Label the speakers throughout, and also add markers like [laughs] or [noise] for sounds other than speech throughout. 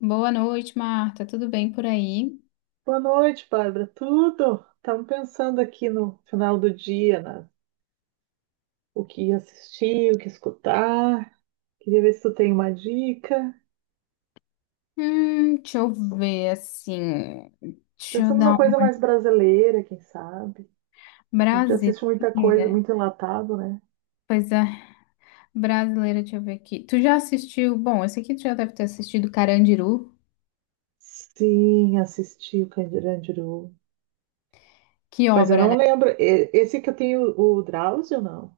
Speaker 1: Boa noite, Marta. Tudo bem por aí?
Speaker 2: Boa noite, Bárbara. Tudo? Estamos pensando aqui no final do dia, o que assistir, o que escutar. Queria ver se tu tem uma dica.
Speaker 1: Deixa eu ver assim. Deixa
Speaker 2: Pensando
Speaker 1: eu
Speaker 2: numa
Speaker 1: dar uma
Speaker 2: coisa mais brasileira, quem sabe? A gente assiste muita coisa,
Speaker 1: brasileira.
Speaker 2: muito enlatado, né?
Speaker 1: Pois é, brasileira, deixa eu ver aqui. Tu já assistiu? Bom, esse aqui tu já deve ter assistido Carandiru.
Speaker 2: Sim, assisti o Carandiru.
Speaker 1: Que
Speaker 2: Mas eu
Speaker 1: obra,
Speaker 2: não
Speaker 1: né?
Speaker 2: lembro. Esse que eu tenho, o Drauzio, não.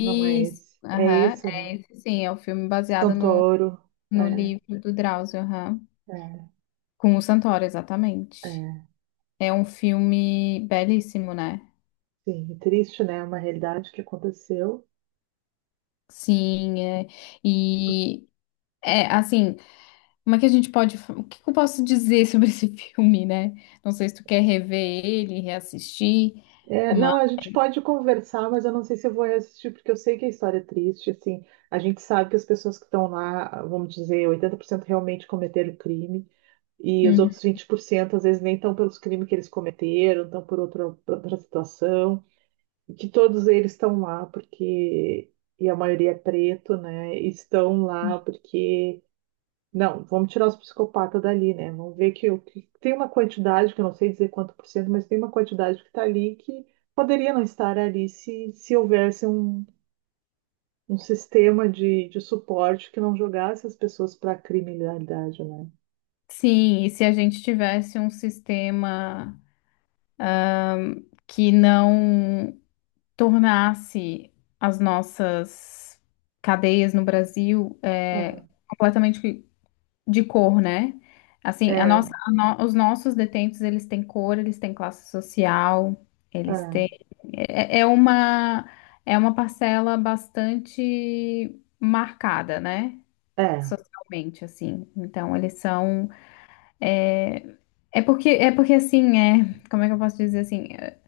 Speaker 2: Não é esse. É
Speaker 1: Aham,
Speaker 2: esse, né?
Speaker 1: é esse sim, é o filme baseado
Speaker 2: Santoro.
Speaker 1: no
Speaker 2: É,
Speaker 1: livro do Drauzio, aham.
Speaker 2: é,
Speaker 1: Com o Santoro, exatamente.
Speaker 2: é.
Speaker 1: É um filme belíssimo, né?
Speaker 2: Sim, triste, né? Uma realidade que aconteceu.
Speaker 1: Sim, é. E é assim. Como é que a gente pode. O que eu posso dizer sobre [laughs] esse filme, né? Não sei se tu quer rever ele, reassistir,
Speaker 2: É,
Speaker 1: mas.
Speaker 2: não, a gente pode conversar, mas eu não sei se eu vou assistir, porque eu sei que a história é triste, assim, a gente sabe que as pessoas que estão lá, vamos dizer, 80% realmente cometeram crime, e os
Speaker 1: Uhum.
Speaker 2: outros 20% às vezes nem estão pelos crimes que eles cometeram, estão por outra situação, e que todos eles estão lá porque, e a maioria é preto, né, e estão lá porque não, vamos tirar os psicopatas dali, né? Vamos ver que, que tem uma quantidade, que eu não sei dizer quanto por cento, mas tem uma quantidade que está ali que poderia não estar ali se houvesse um, um sistema de suporte que não jogasse as pessoas para a criminalidade, né?
Speaker 1: Sim, e se a gente tivesse um sistema que não tornasse as nossas cadeias no Brasil
Speaker 2: Aham.
Speaker 1: completamente de cor, né? Assim, a nossa,
Speaker 2: É,
Speaker 1: a no- os nossos detentos, eles têm cor, eles têm classe social, eles têm...
Speaker 2: é,
Speaker 1: É, é uma, é uma parcela bastante marcada, né?
Speaker 2: é,
Speaker 1: Socialmente, assim. Então, eles são... É porque assim, é... Como é que eu posso dizer assim? É,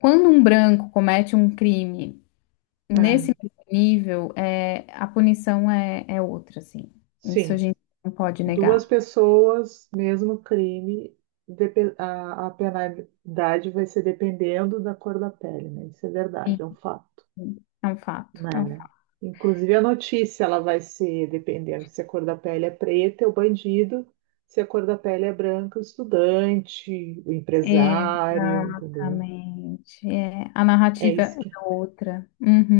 Speaker 1: quando um branco comete um crime
Speaker 2: é.
Speaker 1: nesse nível, é, a punição é, é outra, assim. Isso a
Speaker 2: Sim.
Speaker 1: gente não pode
Speaker 2: Duas
Speaker 1: negar.
Speaker 2: pessoas, mesmo crime, a penalidade vai ser dependendo da cor da pele, né? Isso é
Speaker 1: Sim,
Speaker 2: verdade, é um fato.
Speaker 1: é um
Speaker 2: Né?
Speaker 1: fato.
Speaker 2: Inclusive a notícia, ela vai ser, dependendo se a cor da pele é preta, é o bandido, se a cor da pele é branca, o estudante, o empresário, entendeu?
Speaker 1: Exatamente. É, a
Speaker 2: É
Speaker 1: narrativa é
Speaker 2: isso que
Speaker 1: outra.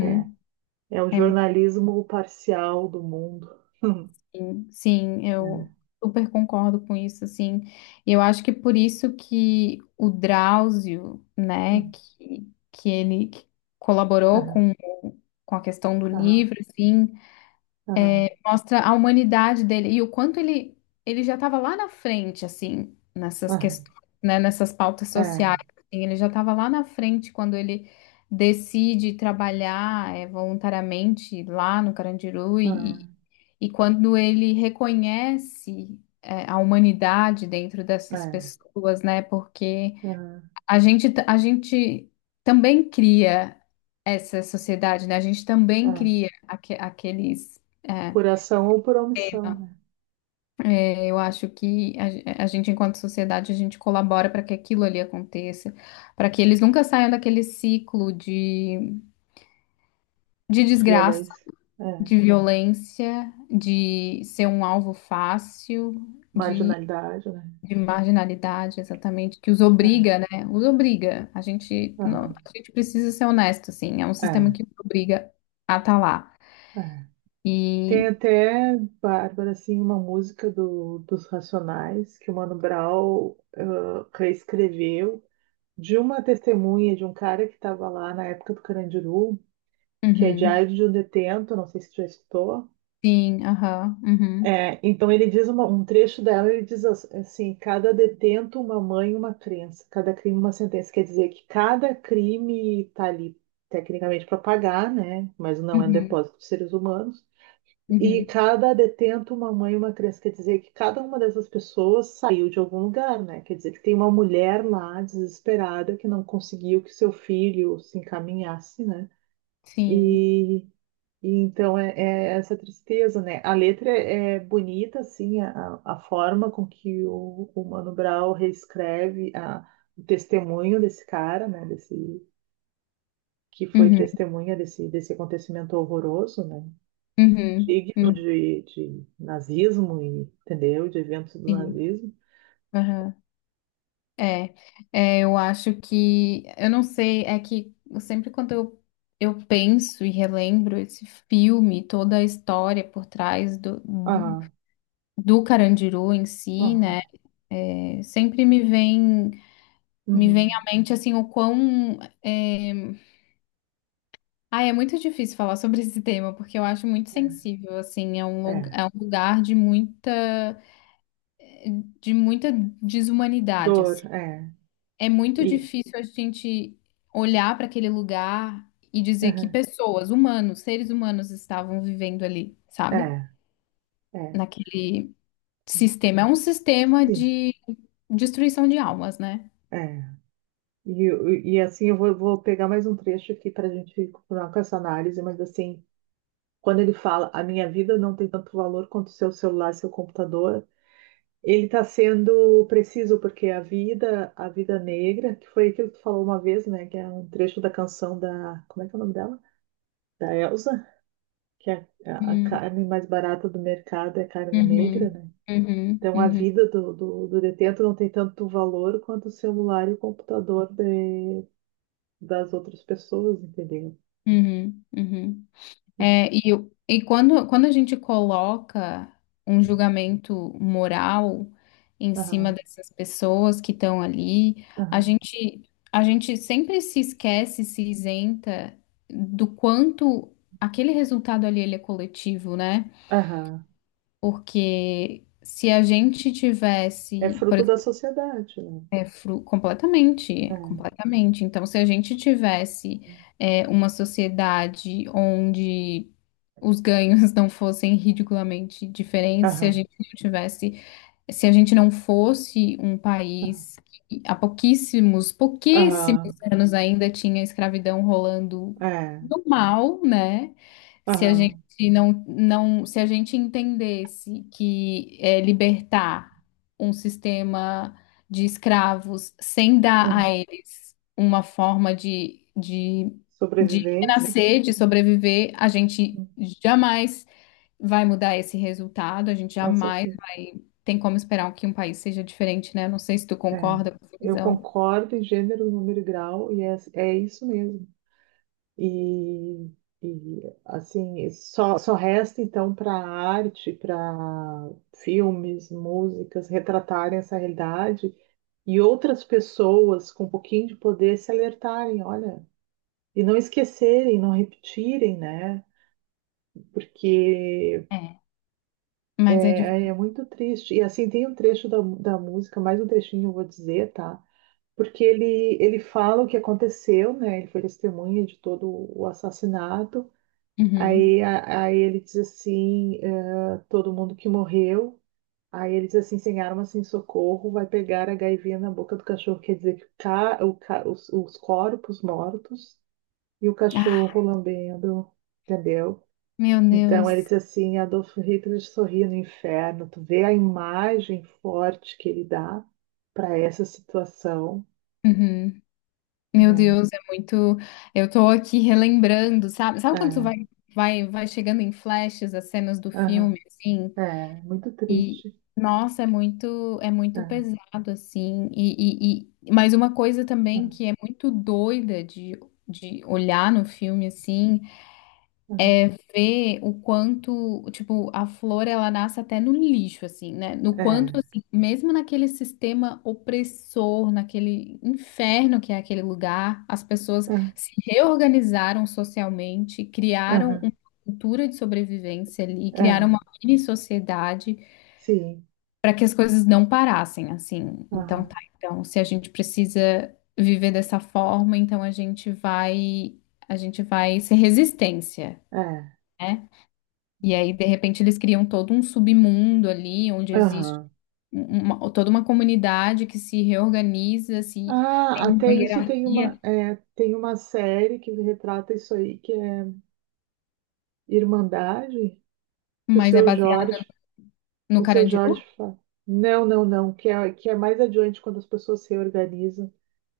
Speaker 2: é. É o
Speaker 1: É, muito
Speaker 2: jornalismo parcial do mundo. [laughs]
Speaker 1: sim,
Speaker 2: É,
Speaker 1: eu super concordo com isso, assim. E eu acho que por isso que o Drauzio, né, que ele colaborou
Speaker 2: aham,
Speaker 1: com a questão do
Speaker 2: aham,
Speaker 1: livro, assim,
Speaker 2: aham,
Speaker 1: mostra a humanidade dele e o quanto ele, ele já estava lá na frente, assim, nessas
Speaker 2: aham,
Speaker 1: questões, né, nessas pautas sociais.
Speaker 2: é,
Speaker 1: Assim, ele já estava lá na frente quando ele decide trabalhar voluntariamente lá no Carandiru
Speaker 2: aham,
Speaker 1: e quando ele reconhece a humanidade dentro dessas
Speaker 2: é,
Speaker 1: pessoas, né? Porque
Speaker 2: aham,
Speaker 1: a gente também cria essa sociedade, né? A gente também
Speaker 2: é.
Speaker 1: cria aqueles. eh,
Speaker 2: Por ação ou por omissão, né?
Speaker 1: Eu acho que a gente, enquanto sociedade, a gente colabora para que aquilo ali aconteça, para que eles nunca saiam daquele ciclo de desgraça,
Speaker 2: Violência, é.
Speaker 1: de violência, de ser um alvo fácil, de,
Speaker 2: Marginalidade, né?
Speaker 1: de marginalidade, exatamente, que os
Speaker 2: É,
Speaker 1: obriga, né? Os obriga. A gente,
Speaker 2: aham,
Speaker 1: a gente precisa ser honesto, assim, é um sistema
Speaker 2: é,
Speaker 1: que nos obriga a estar lá.
Speaker 2: é. Tem
Speaker 1: E,
Speaker 2: até, Bárbara, assim, uma música dos Racionais que o Mano Brown reescreveu de uma testemunha de um cara que estava lá na época do Carandiru, que é
Speaker 1: uhum,
Speaker 2: Diário de um Detento, não sei se tu já escutou.
Speaker 1: sim, aham, uhum,
Speaker 2: É, então ele diz um trecho dela, ele diz assim, cada detento uma mãe, uma crença, cada crime uma sentença. Quer dizer que cada crime está ali tecnicamente para pagar, né? Mas não é um
Speaker 1: uhum,
Speaker 2: depósito de seres humanos. E
Speaker 1: uhum,
Speaker 2: cada detento, uma mãe e uma criança, quer dizer que cada uma dessas pessoas saiu de algum lugar, né? Quer dizer que tem uma mulher lá desesperada que não conseguiu que seu filho se encaminhasse, né?
Speaker 1: sim.
Speaker 2: E, e então é, é essa tristeza, né? A letra é, é bonita, assim, a forma com que o Mano Brown reescreve a, o testemunho desse cara, né? Desse, que foi
Speaker 1: Uhum.
Speaker 2: testemunha desse, desse acontecimento horroroso, né?
Speaker 1: Uhum,
Speaker 2: Digno
Speaker 1: uhum,
Speaker 2: de nazismo, entendeu? De eventos do
Speaker 1: sim,
Speaker 2: nazismo.
Speaker 1: aham. É, é, eu acho que, eu não sei, é que eu sempre quando eu penso e relembro esse filme, toda a história por trás
Speaker 2: Aham,
Speaker 1: do Carandiru em si,
Speaker 2: aham,
Speaker 1: né, sempre me vem, me vem
Speaker 2: uhum,
Speaker 1: à mente, assim, o quão, é... Ah, é muito difícil falar sobre esse tema, porque eu acho muito sensível, assim, é um,
Speaker 2: é, é.
Speaker 1: é um lugar de muita desumanidade,
Speaker 2: Dor,
Speaker 1: assim,
Speaker 2: é.
Speaker 1: é muito
Speaker 2: E,
Speaker 1: difícil a gente olhar para aquele lugar e dizer que
Speaker 2: aham,
Speaker 1: pessoas, humanos, seres humanos estavam vivendo ali,
Speaker 2: é,
Speaker 1: sabe?
Speaker 2: é.
Speaker 1: Naquele sistema. É um sistema
Speaker 2: Sim,
Speaker 1: de destruição de almas, né?
Speaker 2: é. E assim eu vou, vou pegar mais um trecho aqui para a gente continuar com essa análise, mas assim, quando ele fala, a minha vida não tem tanto valor quanto o seu celular, seu computador. Ele está sendo preciso porque a vida negra, que foi aquilo que tu falou uma vez, né? Que é um trecho da canção da, como é que é o nome dela? Da Elsa, que é a
Speaker 1: Uhum,
Speaker 2: carne mais barata do mercado é carne negra,
Speaker 1: uhum,
Speaker 2: né?
Speaker 1: uhum,
Speaker 2: Então a
Speaker 1: uhum,
Speaker 2: vida do detento não tem tanto valor quanto o celular e o computador das outras pessoas, entendeu?
Speaker 1: uhum, uhum. É, e, e quando, quando a gente coloca um julgamento moral em cima
Speaker 2: Aham,
Speaker 1: dessas pessoas que estão ali, a
Speaker 2: aham,
Speaker 1: gente, a gente sempre se esquece, se isenta do quanto aquele resultado ali ele é coletivo, né?
Speaker 2: aham.
Speaker 1: Porque se a gente
Speaker 2: É
Speaker 1: tivesse, por
Speaker 2: fruto da sociedade, né?
Speaker 1: é, completamente,
Speaker 2: É.
Speaker 1: completamente. Então, se a gente tivesse é, uma sociedade onde os ganhos [laughs] não fossem ridiculamente diferentes, se a
Speaker 2: Aham,
Speaker 1: gente não tivesse se a gente não fosse um país que há pouquíssimos, pouquíssimos
Speaker 2: aham,
Speaker 1: anos ainda tinha escravidão rolando
Speaker 2: é,
Speaker 1: no mal, né? Se a gente
Speaker 2: aham,
Speaker 1: não, se a gente entendesse que é, libertar um sistema de escravos sem dar a
Speaker 2: aham.
Speaker 1: eles uma forma de
Speaker 2: Sobrevivência?
Speaker 1: renascer, de sobreviver, a gente
Speaker 2: Né?
Speaker 1: jamais vai mudar esse resultado. A gente
Speaker 2: Com
Speaker 1: jamais
Speaker 2: certeza.
Speaker 1: vai. Tem como esperar que um país seja diferente, né? Não sei se tu
Speaker 2: É.
Speaker 1: concorda com essa
Speaker 2: Eu
Speaker 1: visão,
Speaker 2: concordo em gênero, número e grau, e é, é isso mesmo. E, e assim, só resta então para a arte, para filmes, músicas, retratarem essa realidade e outras pessoas com um pouquinho de poder se alertarem, olha, e não esquecerem, não repetirem, né? Porque
Speaker 1: é.
Speaker 2: é,
Speaker 1: Mas é
Speaker 2: é é
Speaker 1: difícil.
Speaker 2: muito triste. E assim, tem um trecho da música, mais um trechinho eu vou dizer, tá? Porque ele fala o que aconteceu, né? Ele foi testemunha de todo o assassinato.
Speaker 1: Uhum.
Speaker 2: Aí, aí ele diz assim, todo mundo que morreu. Aí ele diz assim, sem arma, sem socorro, vai pegar a gaivinha na boca do cachorro. Quer dizer que os corpos mortos e o
Speaker 1: Ah,
Speaker 2: cachorro lambendo, entendeu?
Speaker 1: meu
Speaker 2: Então ele diz
Speaker 1: Deus.
Speaker 2: assim, Adolf Hitler sorria no inferno. Tu vê a imagem forte que ele dá para essa situação,
Speaker 1: Uhum. Meu
Speaker 2: né?
Speaker 1: Deus, é muito. Eu tô aqui relembrando, sabe? Sabe quando tu
Speaker 2: É.
Speaker 1: vai, vai chegando em flashes as cenas do
Speaker 2: Aham.
Speaker 1: filme, assim?
Speaker 2: É, muito
Speaker 1: E,
Speaker 2: triste.
Speaker 1: nossa, é muito
Speaker 2: É,
Speaker 1: pesado, assim. E... Mas uma coisa também
Speaker 2: aham,
Speaker 1: que é muito doida de olhar no filme, assim,
Speaker 2: aham.
Speaker 1: ver o quanto, tipo, a flor ela nasce até no lixo, assim, né? No quanto,
Speaker 2: É,
Speaker 1: assim, mesmo naquele sistema opressor, naquele inferno que é aquele lugar, as pessoas
Speaker 2: ah,
Speaker 1: se reorganizaram socialmente, criaram
Speaker 2: aham,
Speaker 1: uma cultura de sobrevivência ali, criaram
Speaker 2: é,
Speaker 1: uma mini sociedade
Speaker 2: sim,
Speaker 1: para que as coisas não parassem, assim. Então,
Speaker 2: aham,
Speaker 1: tá, então, se a gente precisa viver dessa forma, então a gente vai ser resistência.
Speaker 2: é,
Speaker 1: Né? E aí, de repente, eles criam todo um submundo ali, onde existe
Speaker 2: aham.
Speaker 1: um, toda uma comunidade que se reorganiza, se tem
Speaker 2: Ah,
Speaker 1: uma
Speaker 2: até isso tem uma,
Speaker 1: hierarquia,
Speaker 2: é, tem uma série que retrata isso aí, que é Irmandade, que
Speaker 1: mas é baseada no
Speaker 2: O seu Jorge
Speaker 1: Carandiru?
Speaker 2: fala, não, não, não, que é mais adiante quando as pessoas se organizam,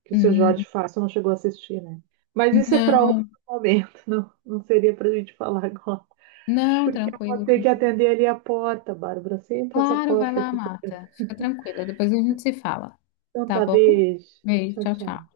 Speaker 2: que o seu
Speaker 1: Hum,
Speaker 2: Jorge fala, você não chegou a assistir, né? Mas isso é para outro
Speaker 1: Não,
Speaker 2: momento, [laughs] não, não seria para a gente falar agora.
Speaker 1: não,
Speaker 2: Porque eu vou
Speaker 1: tranquilo,
Speaker 2: ter que
Speaker 1: tranquilo.
Speaker 2: atender ali a porta, Bárbara. Sempre essa
Speaker 1: Claro, vai
Speaker 2: porta
Speaker 1: lá,
Speaker 2: aqui.
Speaker 1: Marta. Fica tranquila, depois a gente se fala.
Speaker 2: Então
Speaker 1: Tá
Speaker 2: tá,
Speaker 1: bom?
Speaker 2: beijo.
Speaker 1: Beijo,
Speaker 2: Tchau,
Speaker 1: tchau, tchau.
Speaker 2: tchau.